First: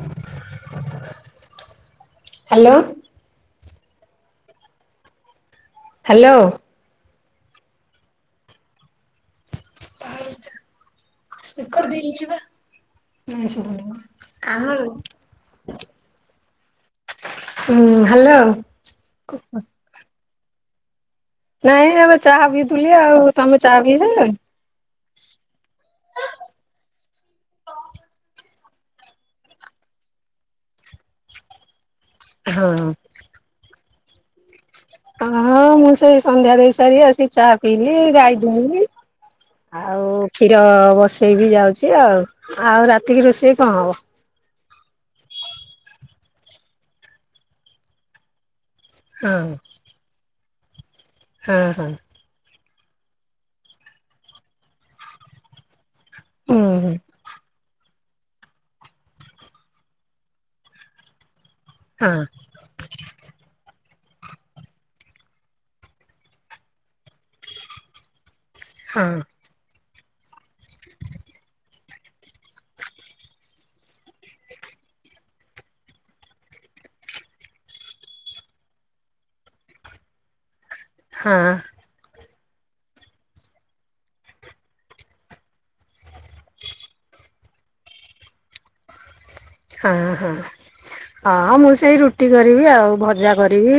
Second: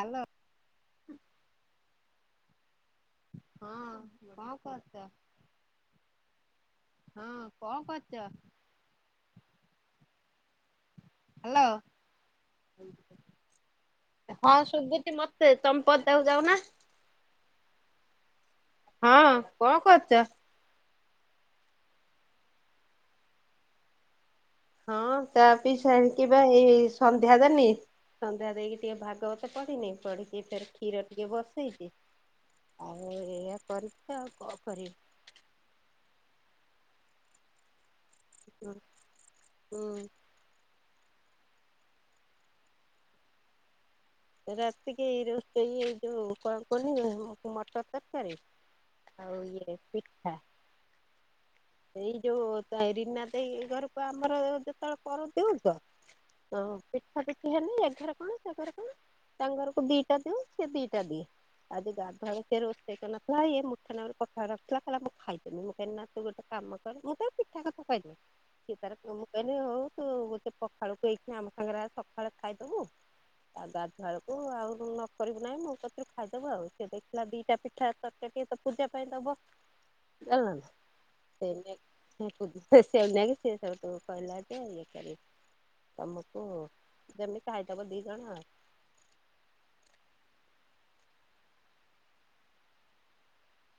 Hello. Hello. ହଁ କଣ କରତ ହାଲୋ। ହଁ କଣ କରୁଚ? ବାହାରୁଛି ହ୍ୟାଲୋ। [unintelligible] ଦେଇ ଯିବା। ହଁ ସୁବୁଚି ମତେ ତମ ପଦାକୁ ଯାଉନା। ହୁଁ ହାଲୋ। ହଁ କଣ କରୁଚ? ନାଇଁ ଏବେ ଚାହା ପିଉଥୁଲି ଆଉ ତମେ ଚାହା ପି ସାଇଲଣି। ହଁ ଚା ପି ସାରିକି ବା ଏଇ ସନ୍ଧ୍ୟା ଦେନି। ସନ୍ଧ୍ୟା ଦେଇକି ଟିକେ ଭାଗବତ ପଢିନି ପଢିିକି ଫେରେ କ୍ଷୀର ଟିକିଏ ବସେଇଛି। ହଁ ଆଉ ଏଇଆ କରିଚି ଆଉ କଣ କରିବି। ହଁ ମୁଁ ସେଇ ସନ୍ଧ୍ୟା ଦେଇ ସାରି ଆସିକି ଚାହା ପିଇଲି ଗାଈ ଦୁହିଁଲି ଆଉ। ହୁଁ କ୍ଷୀର ବସେଇବି ଯାଉଛି ଆଉ ଆଉ ରାତିକି ରୋଷେଇ କଣ ହବ? ରାତିକ ଏଇ ରୋଷେଇ ଯୋଉ [unintelligible] ମଟର ତରକାରୀ। ହଁ ଆଉ ଇଏ ପିଠା। ହଁ ହଁ। ଏଇ ଯୋଉ ତା ଏ ରିନା ଦେଇ ଘରକୁ ଆମର ଯେତେବେଳେ କରୁ ଦେଉ ତ। ହୁଁ ଓହୋ, ହୁଁ ପିଠା ପି ଠି ହେଲେ ଏ ଘର କଣ ସେ ଘରେ କଣ ତାଙ୍କ ଘରକୁ ଦିଟା ଦିଉ ସେ ଦିଟା ଦିଏ। ଆଜି ହଁ ଗାଧୁଆଳେ ସେ ରୋଷେଇ କରିନଥିଲା ଇଏ ମୁଠେ ନାକୁରୁ ପଖାଳ ରଖିଥିଲା କଇଲା ମୁଁ ଖାଇଦେ, ମୁଁ ମୁଠେ ନା ତୁ ଗୋଟେ କାମ କର, ମୁଁ ତାକୁ ପିଠା କଥା କହିଲି ସିଏ ତାର ହଁ ଅ, ମୁଁ କହିଲି ହଉ ତୁ ଗୋ ସେ ପଖାଳ କୁ ଏଇଖିଣା ଆମ ସାଙ୍ଗରେ ଆ ସଖାଳେ ଖାଇଦବୁ। ଆଉ ଗାଧୁଆଳକୁ ଆଉ ତୁ ନ କରିବୁ ନାହିଁ, ମୁଁ କତିରୁ ଖାଇଦବୁ ଆଉ। ସିଏ ଦେଖିଲା ଦିଟା ପିଠା ତରକାରୀ ଟିକେ ତ ପୂଜା ପାଇଁ ଦବ ଜାଣିଲ ନା। ହଁ ହେନେ ମୁଁ ଖୋଜୁଥିଲି ସେ ନାଇକି ସିଏ ସେଉଟୁ କହିଲା ଯେ [inaudible] ତୋମକୁ ଯେମିତି ଖାଇଦବ ଦି ଜଣ ଆଉ। ହଁ, ହଁ। ହଁ ମୁଁ ସେଇ ରୁଟି କରିବି ଆଉ ଭଜା କରିବି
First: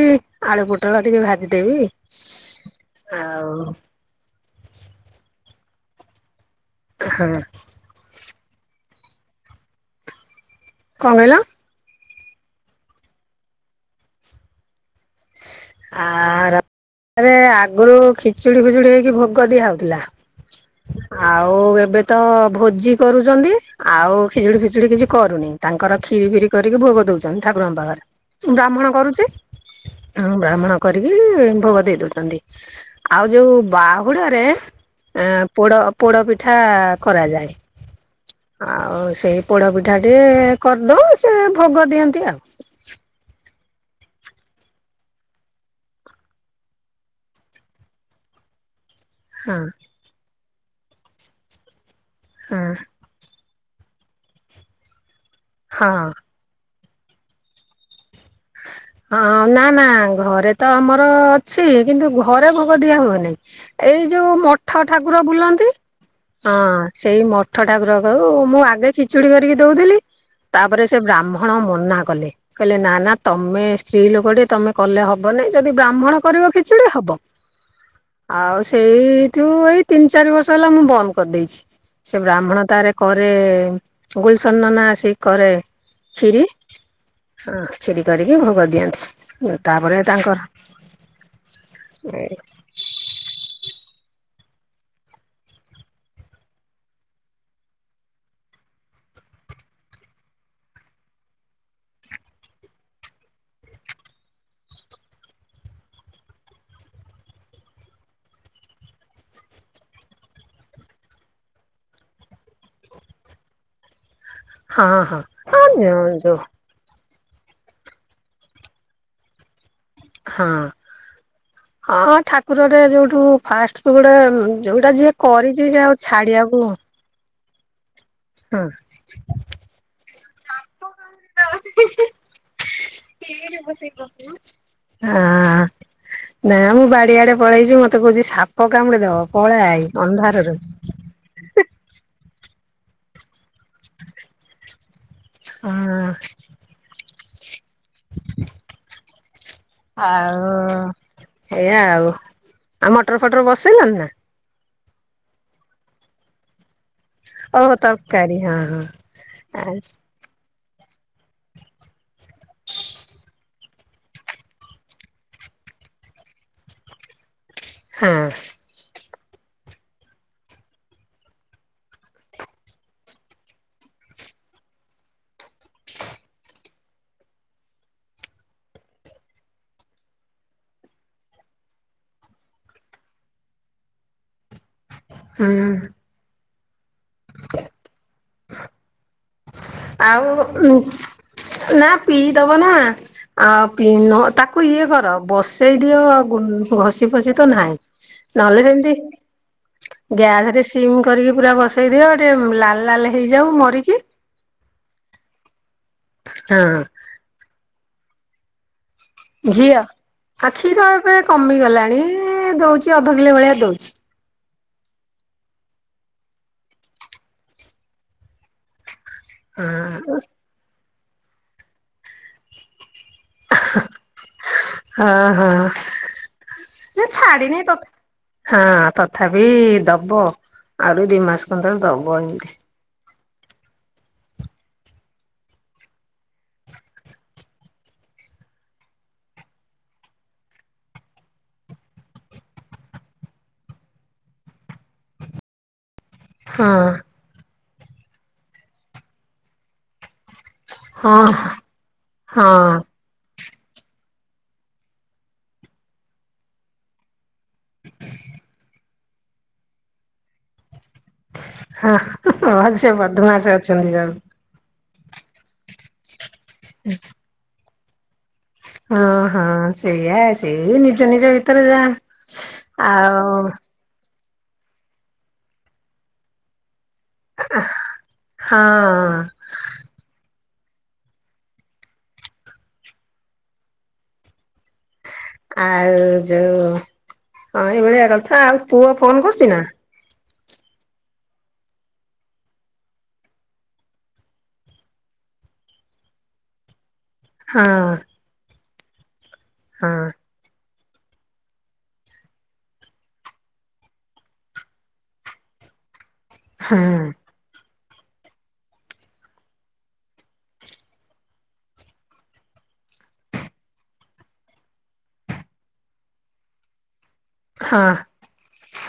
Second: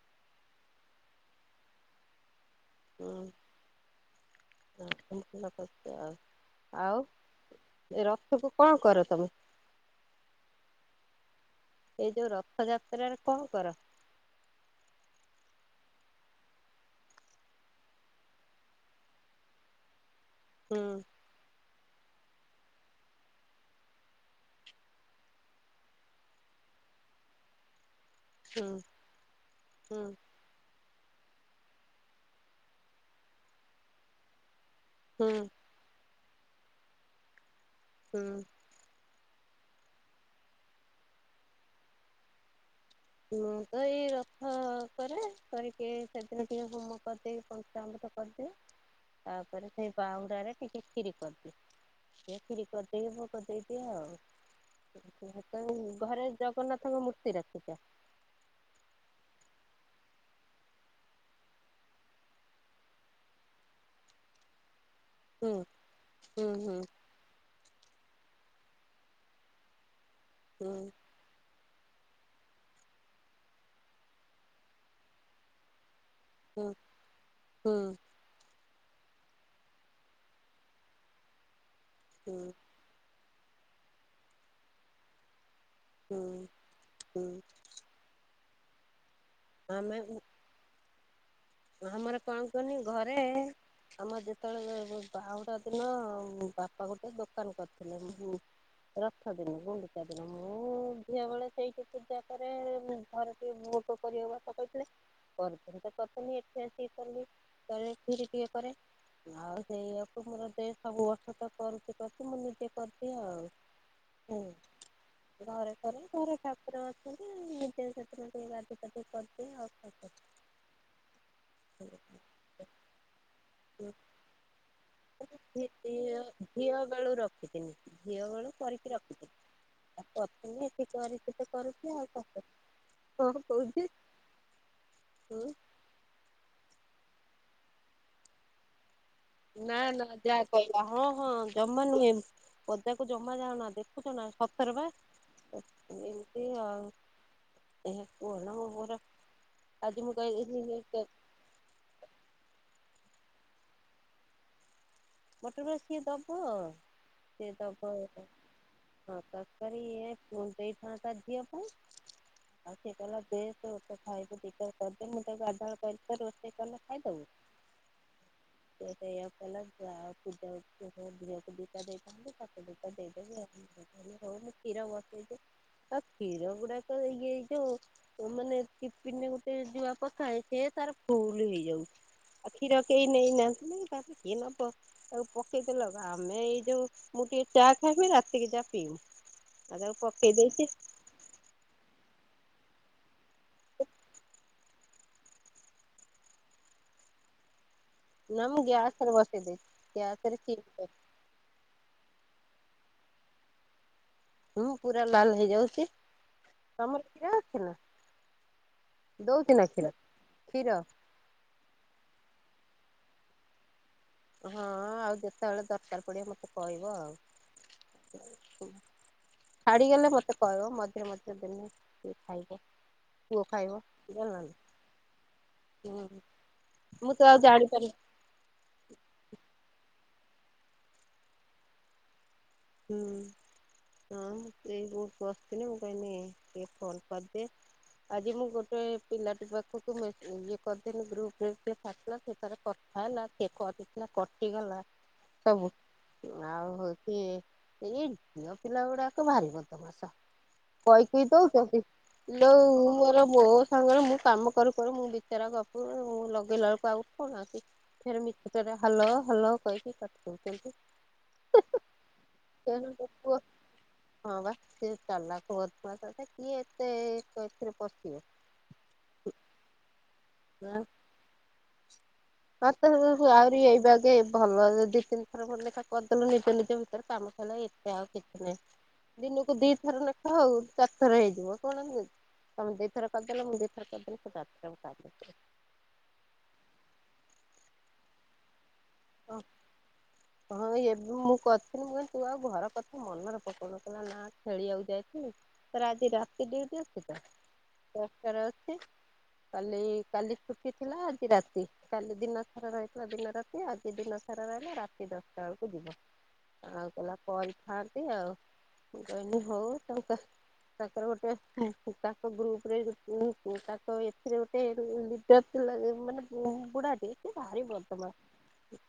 ଆଳୁ ପୋଟଳ ଟିକେ ଭାଜିଦେବି। [unintelligible] ଅଁ, [inaudible] ଆଉ ହଁ କଣ ଏ ରଥକୁୁ କଣ କର ତୋମେ? କଣ କହିଲ? ଏଇ ଯୋଉ ରଥଯାତ୍ରାରେ କଣ କର? ଆ, ର- [inaudible] ରେ-ଆଗରୁ ଖିଚୁଡି ଫିଚୁଡି ହେଇକି ଭୋଗ ଦିଆହଉଥିଲା। ହୁଁ ଆଉ ଏବେ ତ ଭୋଜି କରୁଚନ୍ତି। ଆଉ ଖିଚୁଡି ଫିଚୁଡି କିଛି କରୁନି, ତାଙ୍କର ଖିରି ଫିରି କରିକି ଭୋଗ ଦଉଛନ୍ତି ଠାକୁରଙ୍କ ପାଖରେ। ହୁଁ ବ୍ରାହ୍ମଣ କରୁଚି। ହୁଁ। ଉଁ, ବ୍ରାହ୍ମଣ କରିକି ଭୋଗ ଦେଇ ଦଉଛନ୍ତି, ଆଉ ଯୋଉ ବାହୁଡାରେ ହୁଁ ଆଁ, ପୋଡ ପୋଡ଼ ପିଠା କରାଯାଏ। ହୁଁ। ଆଉ ସେଇ ପୋଡ଼ପିଠା ଟିଏ କରିଦଉ ସେ ଭୋଗ ଦିଅନ୍ତି ଆଉ। ମୁଁ ତ ଏଇ ରଥ କରେ କରିକି ସେଦିନ ଟିକେ ହୋମ କରିଦେଇ ପଞ୍ଚାଅମୃତ କରିଦିଏ। [unintelligible] ତାପରେ ସେଇ ବାହୁଡା ରେ ଟିକେ କ୍ଷୀରି କରିଦିଏ। ସେ ହଁ କ୍ଷୀରି କରିଦେଇକି ଭୋଗ ଦେଇଦିଏ ଆଉ ହଁ [inaudible] ଘରେ ଜଗନ୍ନାଥଙ୍କ ମୂର୍ତ୍ତି ରଖିଚ? [unintelligible] ହଁ, ହଁ ନା ନା ଘରେ ତ ଆମର ଅଛି କିନ୍ତୁ ଘରେ ଭୋଗ ଦିଆ ହୁଏନି। ଏଇ ଯୋଉ ମଠ ଠାକୁର ହୁଁ ବୁଲନ୍ତି ହୁଁ ହଁ ହୁଁ ସେଇ ମଠ ଠାକୁରକୁ, ମୁଁ ଆଗେ ଖିଚୁଡି କରିକି ଦଉଥିଲି। ତାପରେ ସେ ବ୍ରାହ୍ମ ହଣ ମନା କଲେ, କହିଲେ ନା ନା ତୋମେ ସ୍ତ୍ରୀ ଲୋକ ଟେ ତୋମେ କଲେ ହବ ନାଇଁ। ଯଦି ବ୍ରାହ୍ମଣ କରିବ ହୁଁ ଖିଚୁଡି ହବ। ହୁଁ ଆଉ ସେଇଠୁ ଏଇ ତିନି ଚାରି ବର୍ଷ ହେଲା ମୁଁ ବନ୍ଦ କରିଦେଇଛି। ସେ ହୁଁ ହୁଁ ବ୍ରାହ୍ମଣ ତାର କରେ ଗୁଲସନ ନନା ଆସି କରେ ଖିରି ହୁଁ ହୁଁ ହଁ। କ୍ଷୀରି କରିକି ଭୋଗ ଦିଅନ୍ତି। ଉଁ, ତାପରେ ଆମେ ତାଙ୍କର ଆମର କଣ କୁହନି ଘରେ ଆମ ଯେତେବେଳେ ଯେ ବାହୁଡ଼ା ଦିନ ବୁ-ବାପା ଗୋଟେ ଦୋକାନ କରିଥିଲେ। [inaudible] ରଥ ଦିନ, ଗୁଣ୍ଡିଚା ଦିନ ମୁଁ ଝିଅବେଳେ ସେଇଠି ପୂଜା କରେ, ଘରେ ଟିକେ ମୁଁ ତ କରିହେବନି ନକହିଥିଲେ କରି [inaudible] ପୁଣି ଏଠି ଆସିକି କଲି, ଖାଲି କ୍ଷୀରି ଟିକେ କରେ। ଆଉ ସେଇଆକୁ ମୋର ଦେ ସବୁ ବର୍ଷ ତ କରୁଛି କରଛି ମୁଁ ନିଜେ କରିଛି ଆଉ। ହ ହୁଁ ଘର କରେ ଘର ଠାକୁର [inaudible] ସେ ନିଜେ ସେଥିରେ ଟିକେ ଗାଧେଇ ପାଦେଇ କରିଦେ ଆଉ ହଁ ହଁ କରିବି। ଠାକୁରରେ ଯୋଉଠୁ ଫାଷ୍ଟ ଗୋଟେ ଯୋଉଟା ଯିଏ କରିଛି ଆଉ ଛାଡିଆକୁ ସକାଳୁ ରଖିଥିଲି ଝିଅ ବେଳୁ କରିକି ରଖିଥିଲି। ଆ କରଥିଲି ଏଠି କରିଛି କରୁଛି ଆଉ [unintelligible] ହଁ କଣ କହୁଛି। [unintelligible] ନା ମୁଁ ବାଡିଆଡେ ପଳେଇଛି ମତେ କହୁଛି ସାପ କାମୁଡି ଦବ ପାଳା ନା ଆଇ ନା ଯାହା ଅନ୍ଧାରରୁ। କହିଲା ହଁ ହଁ ଜମା ନୁହେଁ ପଦାକୁ ଜମା ଯାଅନା ଦେଖୁଛ ନା ସତରେ ପା। ହଁହଁ। କ ନାର ଆଜି ମୁଁ କାଇ [unintelligible] ହେଇଆ ଆଉ ଆଉ ମଟର ଫଟର ବସେଇଲଣି ନା? ମଟର ପରା ସିଏ ଦବ ସିଏ ଦବ ହଁ ତରକାରୀ ଇ କଣ ଦେଇଥାନ୍ତା ଝିଅ କୁ ଆଉ ସେ କହିଲା ଦେ ତୁ ତୁ ଖାଇବୁ ଦିଟା କରିଦେ ମୁଁ ତାକୁ ଗାଧାଳୁ ରୋଷେଇ କଲେ ଖାଇଦବୁ। ହଁ। ସେ ମୋତେ ଏଇଆ କହିଲା ଯାହା ହଉ ପୂଜା କୁ ଝିଅ କୁ ଦିଟା ଦେଇଦେବୁ ତାକୁ ଦିଟା ଦେଇଦେବୁ ଆଉ। କହିଲି ହଉ ମୁଁ କ୍ଷୀର ବସେଇଦେ କ୍ଷୀର ଗୁଡାକ ଇ ହେଇ ଯୁ ତ ମାନେ ଟିପିନି ରେ ଗୋଟେ ଜୁଆ ପକାଏ ସେ ତାର ଫୁଲୁ ହେଇଯାଉଛି। ଆଉ କ୍ଷୀର କେହି ନେଇନାହାନ୍ତି ନା କିଏ ନ ପ ଆଉ ହୁଁ ପକେଇଦେଲ ଆମେ ଏଇ ଯୋଉ ମୁଁ ଟିକେ ଚା ଖାଇବି ରାତିକ ଚା ପିଇବି। ଆଉ ତାକୁ ପକେଇ ଆଉ ଦେଇଛି ଉଁ ନା ପିଇଦବ ନା ଆଉ ପିଇ ନ ତାକୁ ଇଏ କର। ବସେଇ ଦିଅ ଗୁ ଆଉ ଘଷି ଫସିି ତ ନାହିଁ। ନା ମୁଁ ନହେଲେ ସେମିତି ଗ୍ୟାସରେ ବସେଇ ଦେଇଛି। ଗ୍ୟାସରେ ଗ୍ୟାସ ରେ ସିମ କରିକି ପୁରା ବସେଇ ଦିଅ ଟିକେ ଲାଲ ଲାଲ ହେଇଯାଉ ମରିକି ହୁଁ ପୁରା ଲାଲ ହେଇଯାଉଛି। ହଁ। [unintelligible] କ୍ଷୀର ଅଛି ନା ଦଉଛି ନା କ୍ଷୀର କ୍ଷୀର? ଏ କମିଗଲାଣି ଦଉଛି ଅଧ କିଲୋ ଭଳିଆ ଦଉଛି। ହଁ ଆଉ ଯେତେବେଳେ ଦରକାର ପଡିବ ମତେ କହିବ ଆଉ। ଛାଡିଗଲେ ହଁ ମତେ କହିବ ମଝିରେ ମଝିରେ ଦେମି ଟିକେ ଖାଇବ। ପୁଅ ଖାଇବ ହଁ ହଁ [unintelligible] ମୁଁ ତ ଆଉ ଛାଡିନି ତଥା ଜାଣିପାରିବି ହଁ ତଥାପି ଦବ ଆହୁରି ଦି ମାସ ଖଣ୍ଡ ଦବ ହେମିତି। ହୁଁ ଆଉ ସେଇ ଗକୁ [unintelligible] ବସ୍ତନି ମୁଁ କହିନ ଟିକେ ଫୋନ୍ କରିଦି। ଆଜି ମୁଁ ଗୋଟେ ପିଲାଟି ପାଖକୁ ମେ ଇଏ କରିଥିଲି ଗ୍ରୁପ୍ ରେ ସେ ଛାଡିଥିଲା ସେ ତାର କ ଖାଇଲା କିଏ କରିଥିଲା କଟିଗଲା ସବୁ। ଆଉ ହଁ ହଉଛି ଏଇ ଝିଅ ପିଲା ଗୁଡାକ ଭାରି ବଦମାସ। ହଁ କଇକେଇ ଦଉଚ କି ଲୋ ହଁ। ମୋର ବୋ ସାଙ୍ଗରେ ମୁଁ କାମ କରୁ ମୁଁ ବିଚାର ଗଫୁ ମୁଁ ଲଗେଇଲା ବେଳକୁ ଆଉ କଣ ଅଛି। ଫେରେ ମିଛତାରେ ହାଲୋ ହାଲୋ କହିକି କରିଦେଉଛନ୍ତି। ହଁ ମ ସେ ବଧମାସ ଅଛନ୍ତି ଜଣେ। ହଁ ବା ସେ ଚାଲାକ ବଦମାସ ତଥା କିଏ ଏତେ ଏଥିରେ ପଶିବ। ଓଁ ହଁ ସେଇଆ ସେଇ ସେ ନିଜ ନିଜ ଭିତରେ ଯାହା ମତେ ଆଉ ଆହୁରି ଏଇବେ ଆଗେ ଭଲ ଦି ତିନିଥର ଭ ଲେଖା କରିଦେଲୁ ନିଜେ ନିଜ ଭି ତାରେ କାମ ସରିଲା ଏତେ ଆଉ କିଛି ନାଇଁ ହଁ ଦିନୁକ ଦିଥର ଲେଖା ହଉ ଚାରି ଥର ହେଇଯିବ କଣ ତମେ ଦିଥର କରିଦେଲେ ମୁଁ ଦିଥର କରିଦେଲି ସେ ଚାରଥର [inaudible] ଆଉ ଯୋଉ ହଁ ଏଇଭଳିଆ କଥା ଆଉ ପୁଅ ଫୋନ କରୁଛି ନା? ହଁ ଏବେ ମୁଁ କରିଥିଲି ମୁଁ କହିଲି ତୁ ଆଉ ଘର କଥା ମନରେ ପକଉନୁ କହିଲା ନା ଖେଳିବାକୁ ଯାଇଥିଲୁ? ତାର ଆଜି ରାତି ଡ୍ୟୁଟି ଅଛିତ। ହଁ। ଅଛି କାଲି ହଁ କାଲି ଛୁଟିଥିଲା ଆଜି ରାତି କାଲି ଦିନ ସାରା ରହିଥିଲା ଦିନ ରାତି ଆ ସେ ଦିନ ସାରା ରହିଲା ରାତି ଦଶଟା ବେଳକୁ ଯିବ ହଁ ଆଉ କଇଲା ପରି ଥାନ୍ତି ଆଉ ମୁଁ କହିନି ହଉ ତାଙ୍କ ତାଙ୍କର ଗୋଟେ ତାଙ୍କ ଗ୍ରୁପ ରେ ତା ଏଥିରେ ଗୋଟେ ସେଥଲାଗି ମାନେ ବୁଢ଼ାଟେ ସେ ଭାରି ହଁ ବଦମାସ।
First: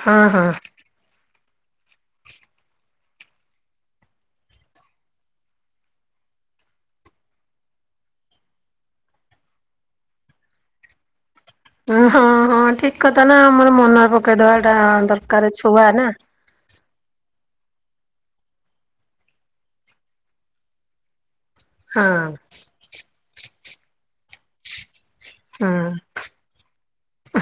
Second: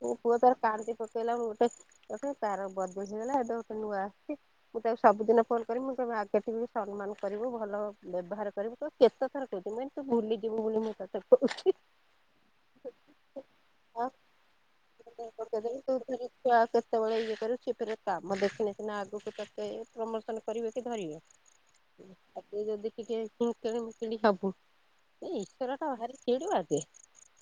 ମୋ ହଁ ପୁଅ ତାର ହଁ କାନ୍ଦି ପକେଇଲା ମୁଁ ଗୋଟେ ତାର ବଦ ମାସି ହେଲା ହେଠୁ ଗୋଟେ ନୂଆ ଆସିଛି ମୁଁ ତାକୁ ସବୁଦିନ ଫୋନ କରିବି ମୁଁ ତମ ଆଗେ ଟିକେ ସମ୍ମାନ କରିବୁ ଭଲ ବ୍ୟବହାର କରିବୁ। କେତେଥର କହୁଛି ତୁ ଭୁଲି ଯିବୁ ବୋଲି ମୁଁ ତତେ କହୁଛି। ଉ ହଁ ହଁ ଠିକ କଥା ନା ଆମର ମନରେ ପକେଇଦବାଟା ଦରକାର ଛୁଆ ନା। କି କେତେବେଳେ ଇଏ କରିବ ସିଏ କରିବ କାମ ଦେଖିନେ ସିନା ଆଗକୁ ତତେ ପ୍ରମୋସନ କରିବେ କି ଧରିବେ। ହଁ ତତେ ଯଦି ଟିକେ କୁଙ୍କେନି ମୁଙ୍କେଣି ହବୁ ଏ ହଁ ଈଶ୍ବରଟା ଭାରି ଚିଡୁଆ ଯେ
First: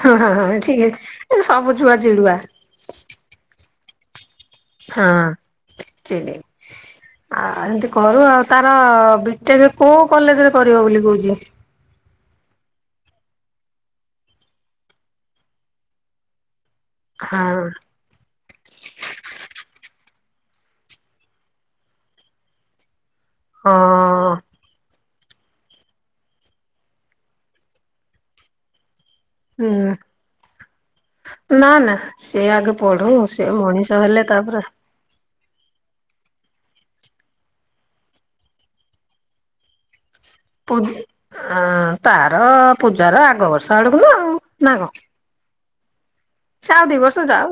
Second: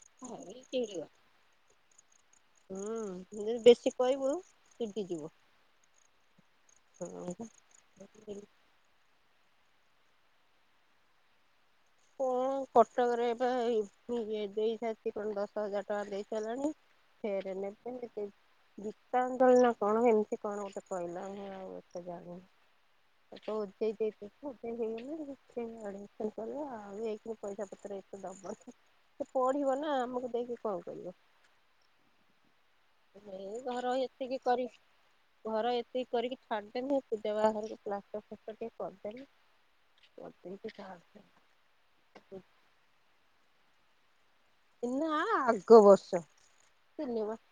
ହଁ ହଁ ହଁ ଭାରୀ ଠିକ ଚିଡୁଆ ଏ ସବୁ ଛୁଆ ଚିଡୁଆ। ହୁଁ ତୁ ଯଦି ବେଶୀ କହିବୁ ହଁ ଚିଡିଯିବ। ଚିଡ଼େ ଆ ହିନ୍ତି କରୁ ଆଉ ତା ହଁ ବିଟେକ କୋଉ କଲେଜରେ କରିବ ବୋଲି କହୁଛି? କଣ କଟକରେ ଏବେ ଦେଇସାରିଚି କଣ ଦଶ ହଜାର ଟଙ୍କା ଦେଇ ସାରିଲାଣି। ଫେରେ ହଁ ନେବେନି କି? ଗୀତାଞ୍ଜଳି ନା କଣ ଏମିତି କଣ ଗୋଟେ କହିଲା ମୁଁ ଆଉ ଏତେ ଜାଣିନି। [unintelligible] ମୋ ହଁ ପାଇଁ ହେଇଗଲା ସେଥିପାଇଁ ଆଡମିସନ କଲା ଆଉ ଏକରୁ ପଇସାପତ୍ର ଏତେ ଦବନି। ସେ ପଢିବ ହୁଁ ନା ଆମକୁ ଦେଇକି କଣ କରିବ? ନା ନା ସେ ଆଗେ ପଢୁ ସେ ଏଇ ଘର ମଣିଷ ହେଲେ ଏତିକି ତାପରେ କରି ଘର ଏତିକି କରିକି ଛାଡିଦେମି ପୂଜା ବାହାଘରକୁ ପ୍ଲାଷ୍ଟର୍ ଫ୍ଲାଷ୍ଟର୍ ଟିକେ କରିଦେଲେ [unintelligible] ଆଁ ତାର ପୂଜାର ଆଗ ବର୍ଷ ଆଡକୁ ନା ଆଉ। ନା ଆଗ ବର୍ଷ ସେ ଆଉ ଦି ବର୍ଷ ତିନି ମା ଯାଉ।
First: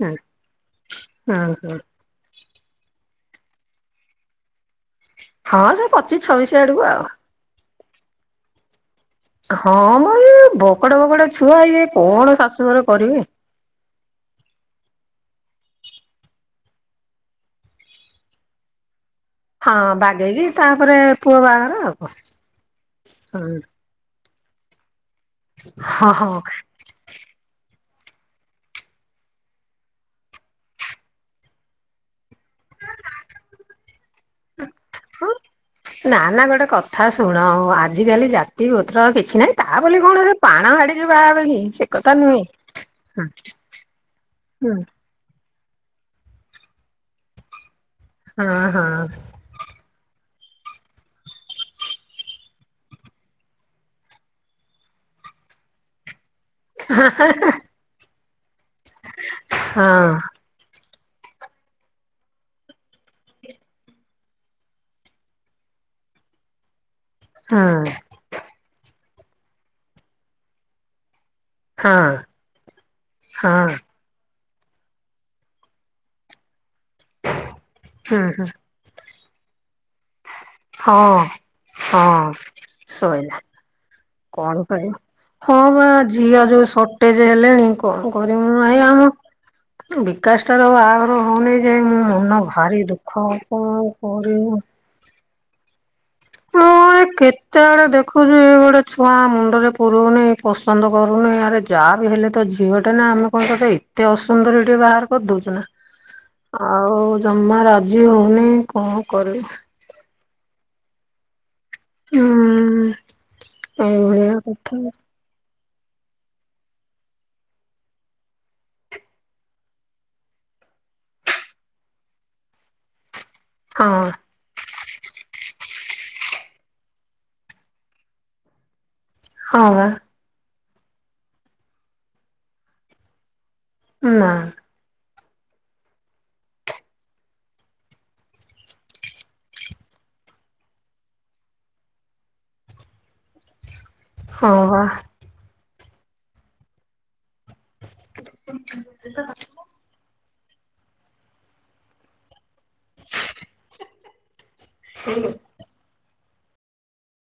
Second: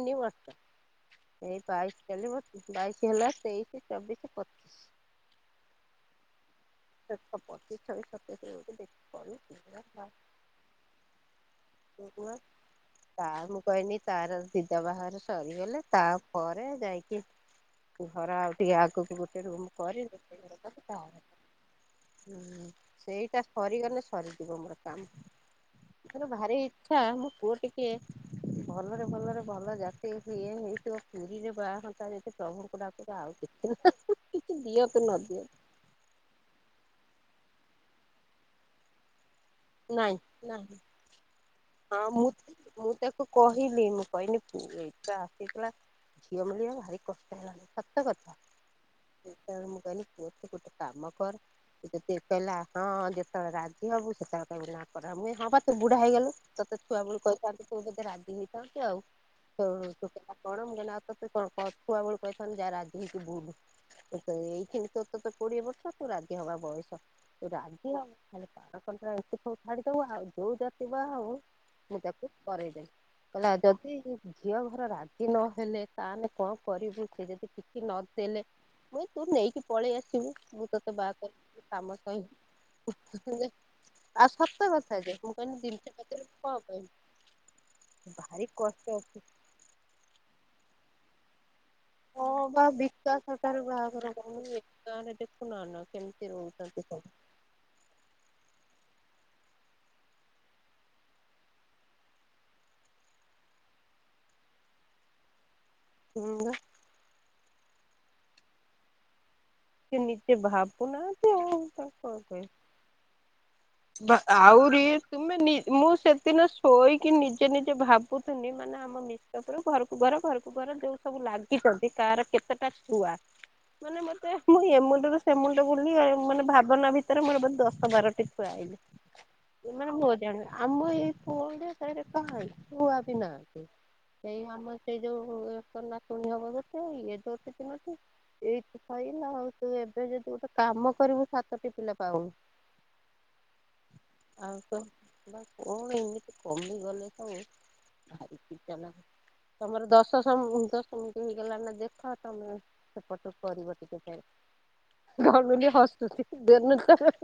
ହୁଁ ବର୍ଷ ହୁଁ ଏଇ ହୁଁ ବାଇ କଇଲି ମ ବାଇଶି ହେଲା ତେଇଶି ଚବିଶି ପ ହଁ ସେ ପଚିଶ ଛବିଶ ଆଡକୁ ଆଉ। ପଚିଶ ଛବିଶ ସତେଇଶରେ ଗୋଟେ ହଁ ମ ଏ ବକଟେ ବକଟେ ଛୁଆ ଇଏ କଣ ଶାଶୁଘରେ କରିବେ। ଆଉ ମୁଁ କହିନି ତାର ସିଧା ବାହଘର ସରିଗଲେ ତାପରେ ଯାଇକି ଘର ଆଉ ଟିକେ ଆଗକୁ ରୁମ ହଁ କରି ବାଗେଇକି ତାପରେ ପୁଅ ବାହାଘର ଆଉ କଣ। ହୁଁ ସେଇଟା ହୁଁ ସରିଗଲେ ସରିଯିବ ମୋର କାମ ହଁ କିନ୍ତୁ ହଁ ଭାରି ଆଛା ମୋ ପୁଅ ଟିକେ ଭଲରେ ଭଲରେ ଭଲ ଜାତି ଇଏ ହେଇଥିବ ପୁରୀରେ ବାହାରନ୍ତି ଯଦି ପ୍ରଭୁଙ୍କୁ ଡାକୁଛି ଆଉ କିଛି କିଛି ଦିଅନ୍ତୁ ନ ହଁ। ଦିଅନ୍ତୁ। ନା ନା ଗୋଟେ କଥା ଶୁଣ ଆଜିକାଲି ଜାତି ଗୋତ୍ର ଆଉ କିଛି ନାହିଁ। ତା ବୋଲି କି ନାଇଁ କଣ ସେ ନାଇଁ ପାଣ ହାଡିକି ବାହା ହେବେ କି? ସେ ହଁ କଥା ମୁଁ ନୁହେଁ। ମୁଁ ତାକୁ କହିଲି ମୁଁ କହିଲି ହଁ ଏଇତ ଆସିଥିଲା ଝିଅ ମିଳିବା ଭାରୀ କଷ୍ଟ ହେଲାଣି ସତ କଥା ହଁ ହଁ ସେତେବେଳେ ମୁଁ କହିଲି ପୁଅ ତୁ ଗୋଟେ କାମ କର ସେଠୁ ସେ କହିଲା ହଁ ଯେତେବେଳେ ରାଜି ହବୁ ସେତେବେଳେ କହିବୁ ନା କର ମୁଇ ହଁ ବା ତୁ ବୁଢା ହେଇଗଲୁ। ତତେ ଛୁଆ ବେଳୁ କହିଥାନ୍ତି ସବୁ ତତେ ରାଗି ହେଇଥାନ୍ତୁ ଆଉ ହଁ କଣ ନା ଆଉ ତତେ କ କ ଛୁଆ ବେଳୁ କହିଥାନ୍ତ ଯାହା ରାଜି ହେଇକି ବୁଲୁ ଏଇ ଖିନି ତ ତ ତ କୋଡ଼ିଏ ବର୍ଷ ତ ରାଜି ହବା ବୟସ ତୁ ହଁ ରାଜି ଯାଉନୁ ଆଉ ଖାଲି ବାଉରୀ କଣ୍ଡରା ଛାଡିଦବୁ ଆଉ ଯୋଉ ଜାତିି ବାହାହବୁ ମୁଁ ହଁ ତାକୁ କରଇ ଦେବି କହିଲା ହଁ ଯଦି ଝିଅ ଘର ରାଜି ନହେଲେ ତାହେଲେ କଣ କରିବୁ ସେ ଯଦି କିଛି ହୁଁ ନଦେଲେ ହୁଁ ମୁଇ ତୁ ନେଇକି ପଳେଇ ଆସିବୁ। ମୁଁ ତୋତେ ହଁ ବାହାକରିବି କାମ ହଁ ସଇଲେ ଶୋଇଲା [unintelligible] ଆଉ କଣ ସତ କରିବୁ। କଥା ଯେ, ମୁଁ କହିନି ହଁ ବା ଜିନିଷପତ୍ର ଝିଅ ଯୋଉ ସର୍ଟେଜ ହେଲେଣି କଣ କରିବୁ ଭାଇ କଷ୍ଟ ଆମ ଅଛି ବିକାଶଟାର ବାହାଘର ହେଉନି ଯେ ମୋ ହଁ ମନ ବା ଭାରି ଦୁଃଖ ବିକାଶ ଠାରୁ କଣ ବାହାଘର କରୁନି କରିବି। ଏ ଗାଁରେ ଦେଖୁନା ନା କେମିତି ରହୁଛନ୍ତି ସବୁ। ଏତେ ଆଡେ ଦେଖୁଚି ଗୋଟେ ଛୁଆ ମୁଣ୍ଡରେ ପୁରୋଉନି ପସନ୍ଦ କରୁନି ଆରେ ଯେ ଯାହା ବି ହେଲେ ତ ଝିଅଟା ନା ଆମେ କଣ ତେତେ ଏତେ ଅସୁନ୍ଦର ଟିଏ ବାହାଘର କରିଦଉଛୁ ନା। ହୁଁ ବା। ଆଉ ଜମା ରାଜି ହେଉନି କଣ କରିବି। ସେ ନିଜେ ଭାବୁନାହାନ୍ତି ଆଉ ତମେ କଣ କରିବ। ହୁଁ ବା ଏଇଭଳିଆ କଥା ଆଉରିି ତୁମେ ନି ମୁଁ ସେଦିନ ଶୋଇକି ନିଜେ ନିଜେ ଭାବୁଥିନି ମାନେ ଆମ ନି ଉପରୁ ଘରକୁ ଘର ଘରକୁ ଘର ଯୋଉ ସବୁ ଲାଗିଛନ୍ତି କାର କେତେଟା ଛୁଆ। [inaudible] ମାନେ ମତେ ମୁଁ ଏ ମୁୁଣ୍ଡରୁ ସେମୁଣ୍ଡ ବୁଲି ମାନେ ଭାବନା ଭିତରେ ମୋରେ ଦଶ ବାରଟି ଛୁଆ ହଁ ଆଇଲେ ବା ମାନ ବହୁତ ଜଣ ଆମ ଏଇ ପୁଅଡିଆ ସାରେ କାହିଁ ଛୁଆ ବି ନାହାନ୍ତି ନା ସେଇ ଆମ ସେଇ ଯୋଉ [unintelligible] ନାତୁଣି କଣ ହବ ଗୋଟେ ଇଏତ ତିନୋଟି ଏଇଠି ସଇଲା ଆଉ ତୁ ଏବେ ଯଦି ଗୋଟେ କାମ କରିବୁ ସାତଟି ପିଲା ପାଉନୁ। ଆଉ ହଁ ତ ବା। ବା କଣ ଏମିତି କମି ଗଲେ ସବୁ। ଭାରି [unintelligible] ତମର ଦଶସମ୍ ଦଶ ମିନିଟ୍ ହେଇଗଲା ନା ଦେଖ ତମେ। ସେପଟୁ କରିବ ଟିକେ ଫେରେ, ଗଗୁନି ହସୁଚି ଦୁନୁକୁ।